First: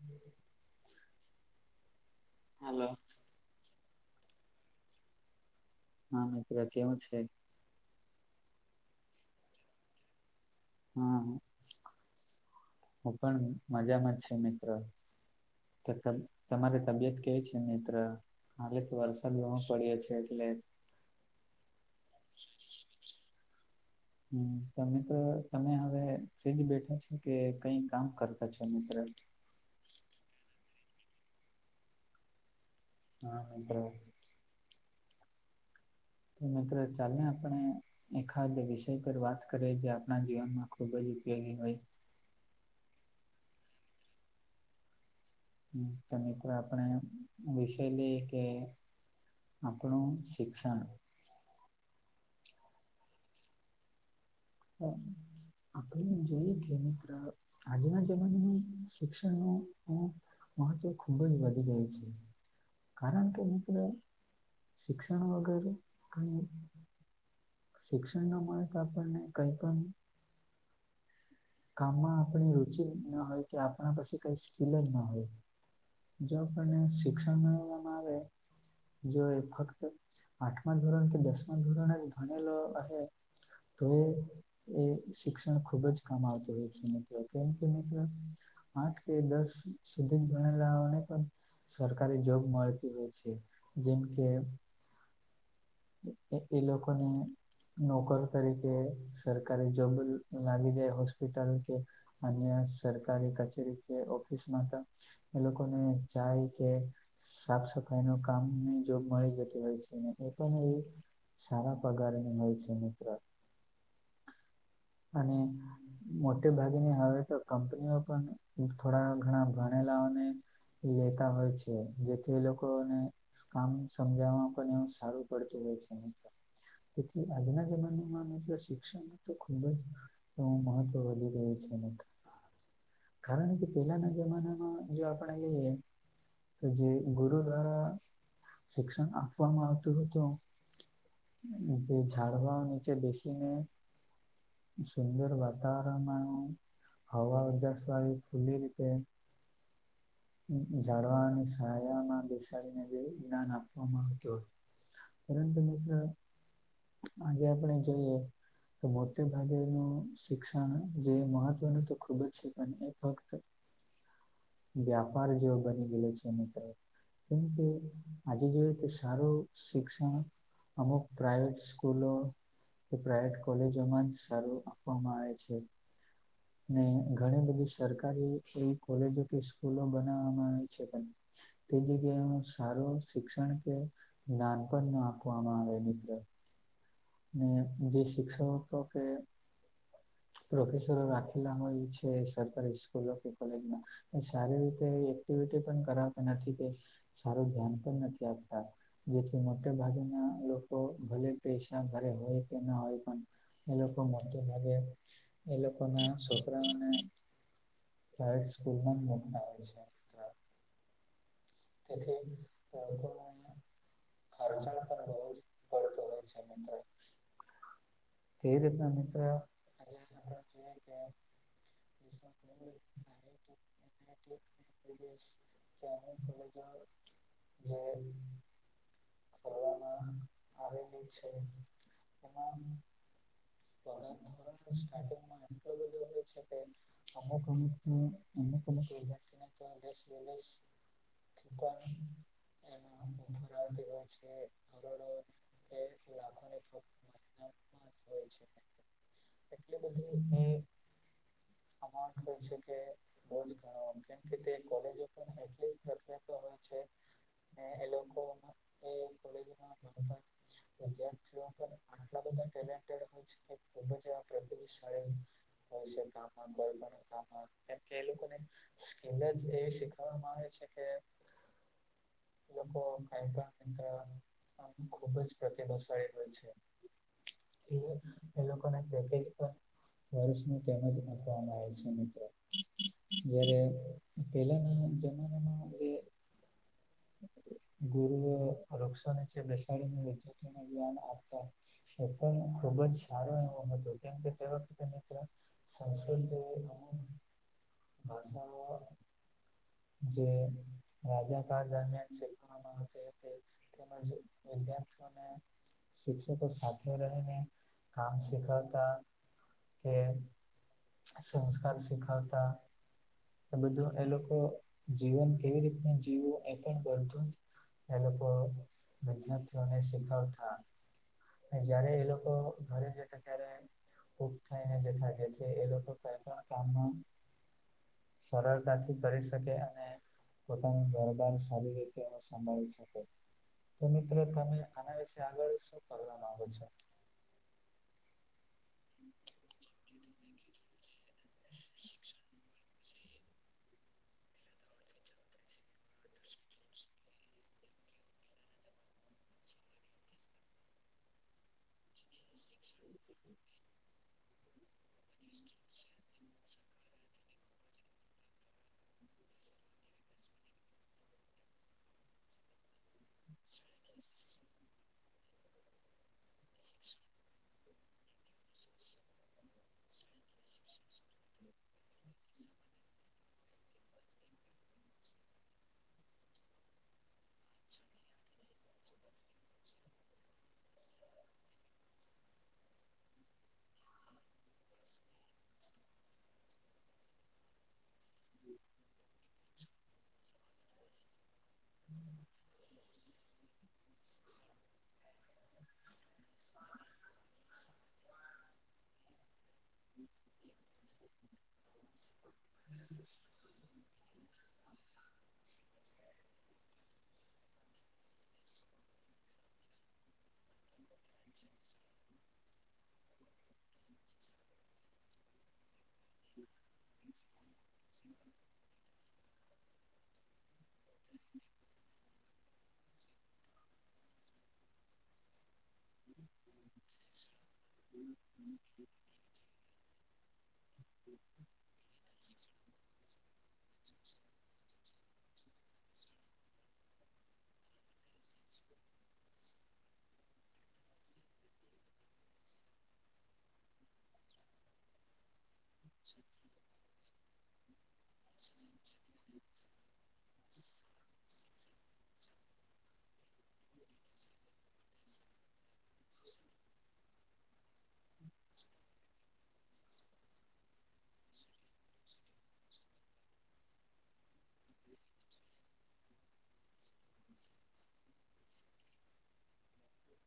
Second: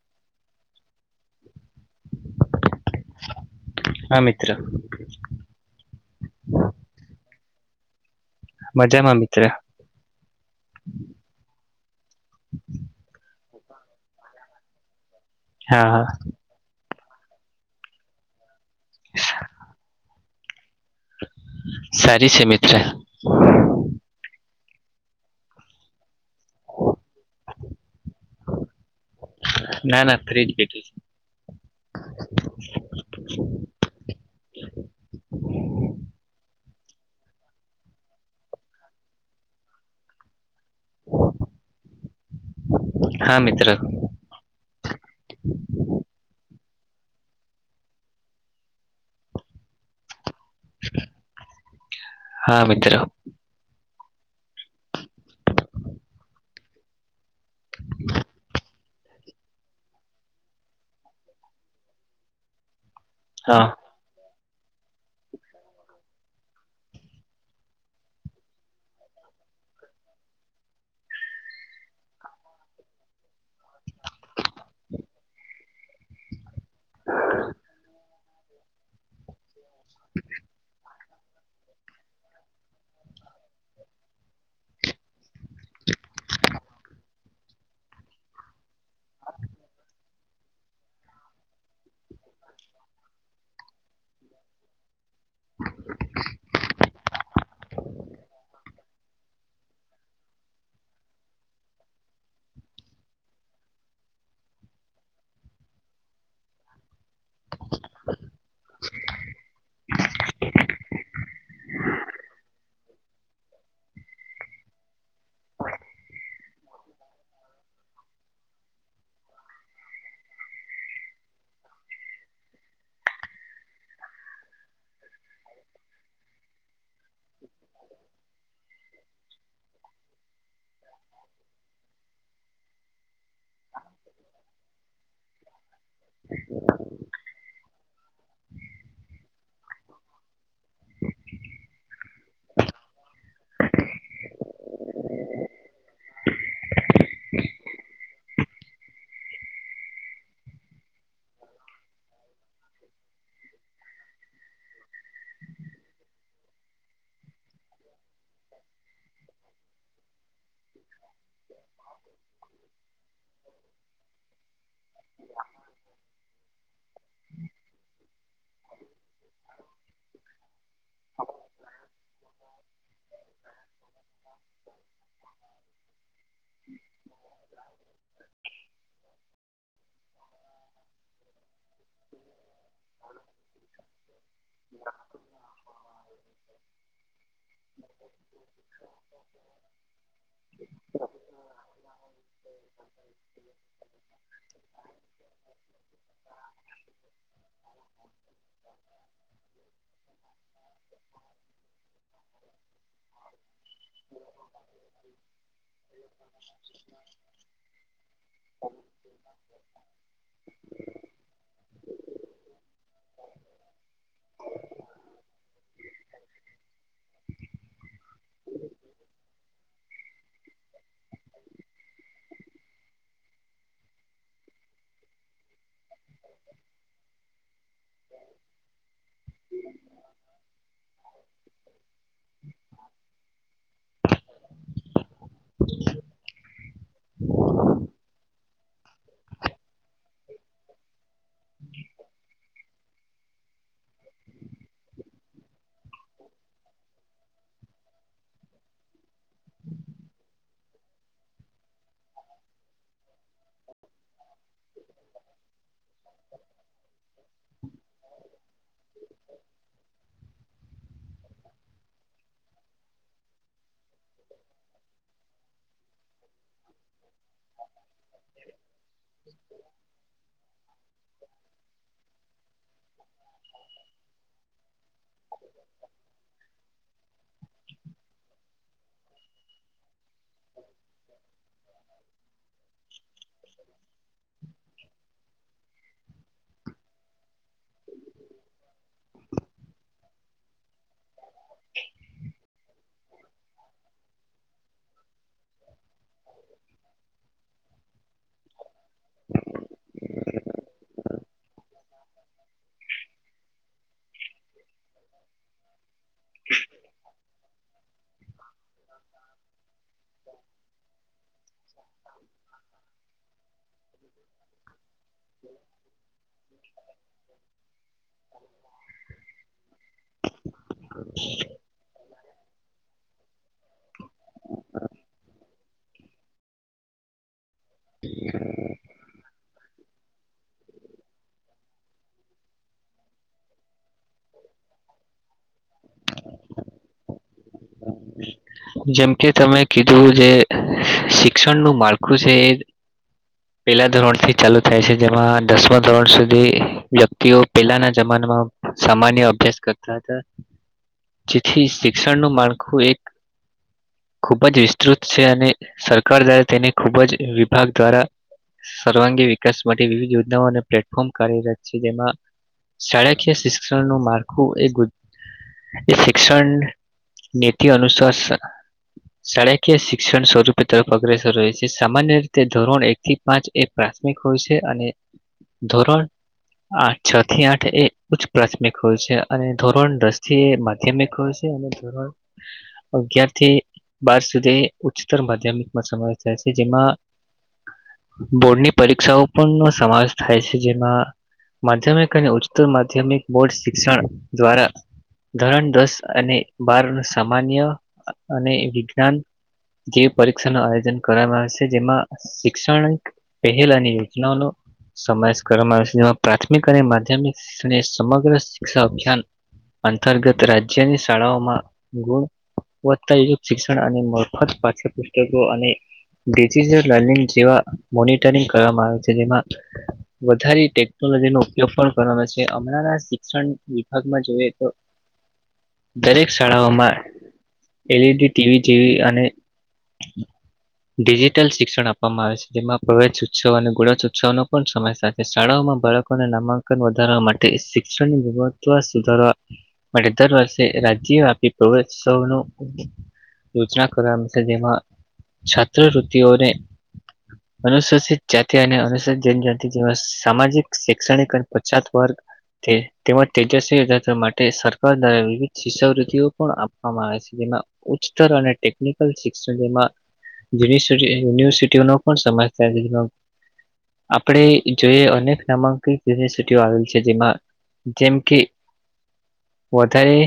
હમ. Hello. હા મિત્ર. હા મિત્ર કેવું છે. મજામાં મિત્ર હા હું પણ મજામાં જ છ મિત્ર હા હા તમ તમારે તબિયત કેવી છે મિત્ર હાલે તો વરસાદ ધણો પડ્યો છે એટલે. સારી છે મિત્ર. હ તો મિત્રો તમે હવે ફ્રી જ બેઠા છો કે કઈ કામ કરતા છો મિત્ર ના ના ફ્રી જ બેઠું. હા મિત્ર. મિત્ર ચાલલે આપણે એખાદ વિષય પર વાત કરીએ જે આપણા જીવનમાં ખુબ જ ઉપયોગી હોય. હા મિત્ર હ તો મિત્રો આપણે વિષય લઈએ કે આપણું શિક્ષણ હા મિત્ર હ આપણે જોઈએ, કે મિત્ર આજના જમાનામાં શિક્ષણનું મહત્વ ખુબ જ વધી ગયુ છે. કારણ કે હા મિત્ર શિક્ષણ વગેરે કઇ, શિક્ષણ ન મળે તો આપણને કઈ પણ કામમાં આપણી રુચિ ના હોય કે આપણા પાસે કઈ સ્કીલ જ ના હોય. જો આપને શિક્ષણ મેળવવામાં આવે જો, એ ફક્ત આઠમા ધોરણ કે દશમા ધોરણ ભણેલો હ તો એ શિક્ષણ ખુબ જ કામ આવતું હોય છે. કેમ કે મિત્ર આઠ કે દસ સુધી ભણેલાને પણ સરકારી જોબ મળતી હોય છે, જેમ કે હ. એ લોકોને નોકર તરીકે સરકારી જોબ લાગી જાય હોસ્પિટલ કે અન્ય સરકારી કચેરી કે ઓફિસમાં તો એ લોકોને જાય કે સાફ સફાઈ નું કામ ની જોબ મળી જતી હોય છે. એ પણ એ સારા પગારની હોય છે, મિત્ર અને મોટે ભાગે ની હવે તો કંપનીઓ પણ થોડા ઘણા ભણેલાને લેતા હોય છે, જેથી એ લોકોને કામ સમજાવવામાં પણ એવું સારું પડતું હોય છે, મિત્ર તેથી આજના જમાના મા મિત્ર શિક્ષણ તો ખૂ ખૂબ મહત્વ વધી ગયુ છે, મિત્ર કારણ કે પેલાના જમાનામાં જો આપણે જઈએ. તો જે ગુરુ દ્વારા શિક્ષણ આપવામાં આવતું હતુ. જે ઝાડવા નીચે બેેશીને સુંદર વાતાવરણમાં હવા ઉજાસ આવી ખુલ્લી રીતે ઝાળવાની સાયામાં બેસાડીને બે ઇરાન આપવામાં આવતો હતુ. પરંતુ મિત્ર આજે આપણે જોઈએ. તો મોટે ભાગેનું શિક્ષણ જે મહત્ત્વનું તો ખૂબ જ છે, પણ એ ફક્ત વ્યાપાર જેવો બની ગયલો છે, મિત્ર કેમ કે આજે જોએ તે સારું શિક્ષણ અમુક પ્રાઈવેટ સ્કૂલો કે પ્રાઇવેટ કોલેજોમાં જ સારું આપવામાં આવે છે. ને ઘણી બધી સરકારી એવી કોલેજો કે સ્કૂલો બનાવવામાં આવે છે તે જગ્યા સારું શિક્ષણ કે જ્ઞાન પણ ના આપવામાં આવે મિત્ર ને જે શિક્ષકો કે પ્રોફેસરો રાખેલા હોય છે. સરકારી સ્કૂલો કે કોલેજમાં એ સારી રીતે એક્ટિવિટી પણ કરાવતા નથી, કે સારું ધ્યાન પણ નથી, આપતા જેથી મોટા ભાગના લોકો ભલે પેશ ઘરે હોય કે ના હોય, પણન એ લોકો લોકો મોટેભાગે એ લોકો ના છોકરાઓને પ્રાઇવેટ સ્કૂલમાં મક આવે છે. એટલે બાળકોને ખર્ચાણ પણ બહુ જ પડત હોય છે, મિત્ર તે રીત ન મિત્ર [unintelligible] [inaudible] [unintelligible] ત્યાંની કોલેજો જે ફરવામાં આવેલી છે, તેમાં [unintelligible] ધોરણ સ્ટાર્ટિંગમાં આટલો બધો હોય છે, કે અમુક [inaudible] કોણ. [inaudible] પાચ હોય છે. એટલે બધી એ આમા [unintelligible] કે છે, કે બોજ ઘણો આમ કેમ કે તે કોલેજો પણ એટલી પ્રખીયાતો હોય છે. ને એલોકો એ કોલેજમાં ભણતા વિદ્યાર્થી આટલા બધા ટેલેન્ટેડ હોય છે, કે ખૂબ જ એવા પ્રતિભાશાળી હો છે, કામમાં કોઈ પણ હા હા કેમકે એ લોકોને સ્કીલ જ એવી શીખવામાં આવે છે, કે એ લોકો [inaudible] ખુબ જ પ્રતિભાશાળી હોય છે, એ એ લો લોકોના પેકેજ ઉપર વર્ષ નુ તેમજ [unintelligible] [inaudible] જ્યારે પેલાના જમાનામાં એ ગુરુ વૃક્ષો નીચે બેસાડીને વિતિને જ્ઞાન આપતા એ પણ ખુબ જ સારો એવો હતો કેમ કે તે વખતે મિત્ર સંસ્કૃતે એ [unintelligible] ભાષાઓ જે રાજા દરમિયાન શીખવામાં તેમજ વિદ્યાર્થીઓને શિક્ષકો સાથે રહીને કામ શીખવતા કે સંસ્કાર શીખવતા આ બધું એ લોકો જીવન કેવી રીતને જીવવું એ પણ બધુ એ લોકો વિદ્યાર્થીઓને શીખાવતા જયારે એ લોકો ઘરે જતા ત્યારે ખૂબ થાય ને કે થાગે છે એ લોકો કંઈ પણ કામનું સરળતાથી કરી શકે અને પોતાની સારી રીતે એ સંભાળી શકે તો મિત્રો તમે આના વિશે આગળ શું કરવા માગો છો? હ જેમ કે તમે કીધું જે શિક્ષણનું માળખું છે, એ [unintelligible] પેલા ધોરણથી ચાલુ થાય છે, જેમાં દસમ ધોરણ સુધી વ્યક્તિઓ પહેલાના જમાનામાં સામાન્ય અભ્યાસ કરતા હતા હ જેથી શિક્ષણનું માળખું એક ખૂબ જ વિસ્તૃત છે, અને સરકાર દ્વારા તેને ખૂબ જ વિભાગ દ્વારા સર્વાંગી વિકાસ માટે વિવિધ યોજનાઓ અને પ્લેટફોર્મ કાર્યરત છે, જેમાં શાળાકીય શિક્ષણ નુ માળખું એ ગુ એ શિક્ષણ નીતિ અનુસસ શાળકીય શિક્ષણ સ્વરૂપ તરફ અગ્રેસર હોય છે, સામાન્ય રીતે ધોરણ એકથી પાંચ એ પ્રાથમિક હોય છે, અને ધોરણ આઠ છથી આઠ એ ઉચ્ચ પ્રાથમિક હોય છે, અને ધોરણ દસથી એ માધ્યમિક હોય છે, અને ધોરણ અગીયાર થી બાર સુધી ઉચ્ચતર માધ્યમિકમાં સમાવેશ થાય છે, જેમાં બોર્ડની પરીક્ષાઓ પણ સમાવેશ થાય છે જેમાં. માધ્યમિક અને ઉચ્ત માધ્યમિક બોર્ડ શિક્ષણ દ્વારા. ધરણ દસ અને બાર ન સામાન્ય અને વિજ્ઞાન જે પરીક્ષા ન આયોજન કરવામાં આવે છે જેમાં શિક્ષણ. પહેલાની યોજનાઓ નો. સમાવેશ કરવામાં આવે છે જેમાં પ્રાથમિક અને માધ્યમિક શ્ષ સમગ્ર શિક્ષા અભિયાન. અંતર્ગત રાજ્યની શાળાઓમાં ગુણ. વધતાુત શિક્ષણ અને મફત પાઠ્ય પુસ્તકો અને ડિટલ લર્નિંગ જેવા મોનિટરિંગ કરવામાં આવે છે જેમાં. [inaudible] વધારે ટેકનોલોજી નો ઉપયોગ પણ કરવાનો છે હમણાં શિક્ષણ વિભાગમાં જોઈએ તો. [inaudible] દરેક શાળાઓમાં. [inaudible] એલઈડી. ટીવી જેવી અને ડિજિટલ શિક્ષણ આપવામાં આવે છે જેમાં પ્રવેેશ. છો ને ગુળો છો નો પણ સમય થાય. શાળાઓમાં બાળકોને નામાંકન વધારવા માટે શિક્ષણની ગુણત્વ સુધારવા. માટે દર વર્ષે એલાઈચી હતી તોચ. દોનો ઉછાકરવા ન કર છે જેમાં છાત્રવૃત્તિઓને. અનુસૂચિત જાતિ અને અનુસચિત જનજતિ. જે સામાજિક શૈક્ષણિક અને પછાત વર્ગ. તેમજ તેજસ્વી એજાશ માટે સરકાર દ્વારા વિવિધ શિષૃતિઓ પણ આવે છે જેમાં ઉચ્ચતર અને ટેકનિકલ શિક્ષણ જેમાં. મીનિશર યુનિવર્સિટીઓ નો પણ સમમાસ ક ઈદીનો. આપણે જોઈએ અનેક નામાંકિત યુનિવર્સિટીઓ આવેલ છે જેમાં. જેમ કે વધારે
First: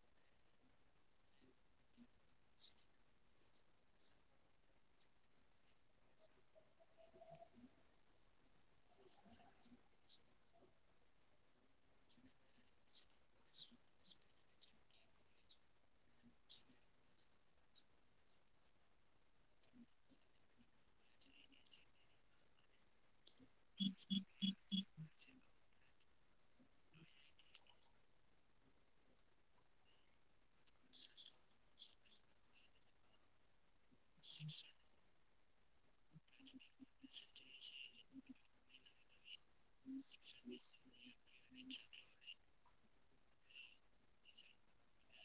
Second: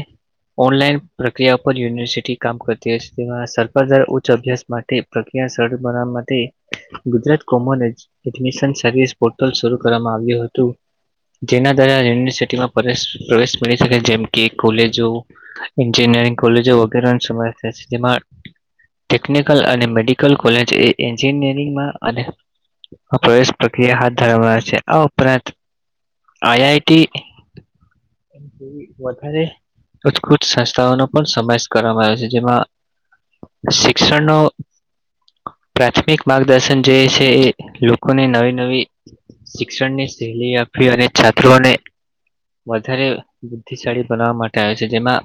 ઓનલાઈન. પ્રક્રિયા પરર યુનિવર્સિટી કામ કરતી હોય છે તે સરાર ઉચ્ચ અભ્યાસ માટે પ્રક્રિયા સરળ બનાવા માટે. Gujarat common admission services portal શરૂ કરવામાં આવ્યું હતું. જેના દ્વારા યુનિવર્સિટીમાં પ્રેશ પ્રવેશ મળી શકે જેમ કે કોલેજો. એન્જિનિયરિંગ કોલેજો વગેરેનો સમ થ છે, જેમા ટેકનિકલ અને મેડિકલ કોલેજ એ એન્જિનિયરિંગમાં અને પ્રેશ પ્રક્રિયા હાથ ધરવાના છે આ ઉપરાંત આઈઆઈટી. એ વધારે તુજ કુત સંસ્થાઓનો પણ સમાવેશ કરવામાં આવ્યો છ, જેમાં શિક્ષણનો પ્રાથમિક માર્ગદર્શન જે છે, એ લોકોને નવી નવી શિક્ષણને શૈલી આપી અને છાત્રોને. વધારે બુદ્ધિશાળી બનાવા માટે આવે છે, જેમા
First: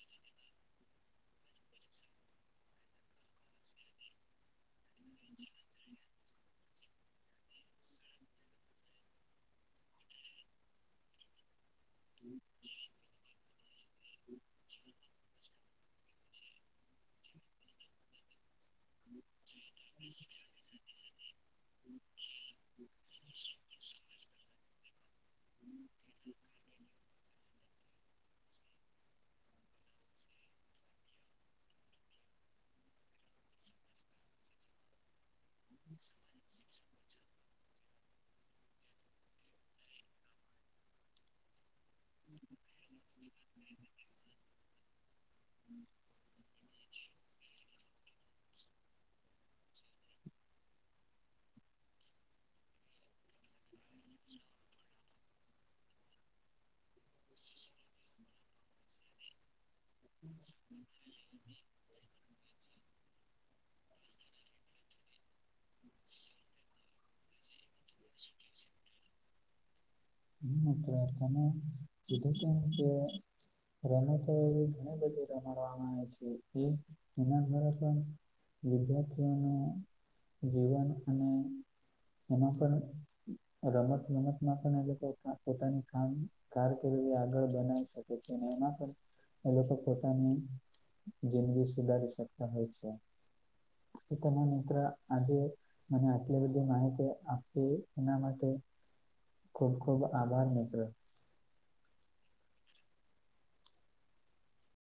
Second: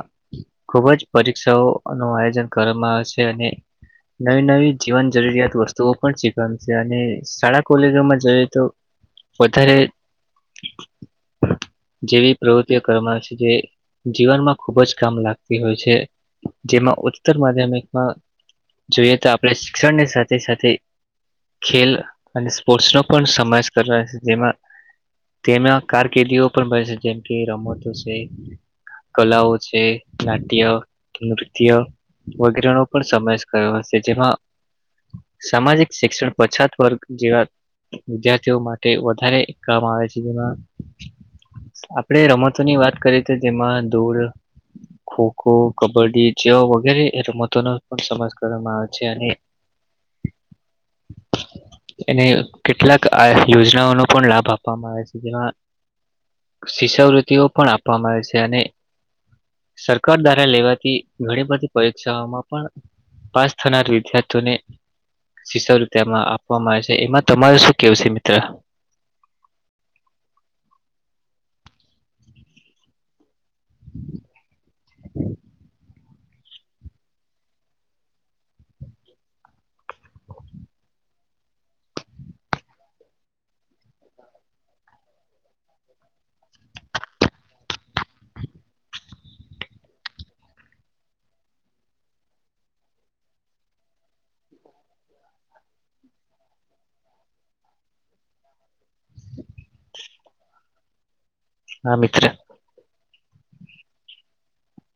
ખુબ જ પરીક્ષાઓ નું આયોજન કરવામાં આવેશે અને નવી નવી જીવન જરૂરિયાત વસ્તુઓ પણ શીખણશે અને શાળા કોલેજોમાં જઈએ તો વધારે જેવી પ્રવૃતિઓ કર છે, જે જીવનમાં ખુબજ લાગતી હોય છે, જેમાં ઉતર માધ્યમિકમાં જોઈએ તો ફેશ શિક્ષણ ની સાથે સાથે ખેલ અને સ્પોર્ટ્સ નો પણ સમાવેશ કર છે, જેમાં તેમાં કારકિર્દીઓ પણ બ છે જેમ કે રમત હશે કલાઓ નાટ્ય નૃત્ય વગેરેનો પણ સમાવેશ કર્યો હશે, જેમાં [inaudible] સામાજિક શિક્ષણ પછાત વર્ગ જેવાત વિદ્યાર્થીઓ માટે વધારે કામ આવે છે, જેમા આપણેે રમતોની વાત કરીએ તો જેમાં દૂળ ખો ખો કબડ્ડી જેવા વગેરે એ રમતો ન પણ સમાસ કરવામાં આવે છે, અને અનેને કેટલાક આ યોજનાઓનો પણ લાભ આપવામાં આવે છે, જેમાં શિષાવૃત્તિઓ પણ આપવામાં આવે છે, અને સરકાર દ્વારા લેવાથી ઘણી બધી પરીક્ષાઓમાં પણ પાસ થનાર વિદ્યાર્થીઓને સીસો રૂપિયામાં આપવામાં આવે છે એમાં તમાર શું કેવું છે, મિત્ર નકરાારખ જધ ત રમતો એવી ઘણી બધી રમવામાં આવે છે, એનાંદ વિદ્યાર્થીઓનું જીવન અને અને એમાં પણ રમત રમતમાં પણ પોતાની કામ કારકિર્દી આગળ બનાવી શકે છે એમાં પણ એ લોકો પોતાની જિંદગી સુધારી શકતા હોય છે. ચ તના મિત્ર આજે મને આટલી બધી માહિતી આપવી એના માટે ખૂબ ખૂબ આભાર મિત્રો હ મિત્ર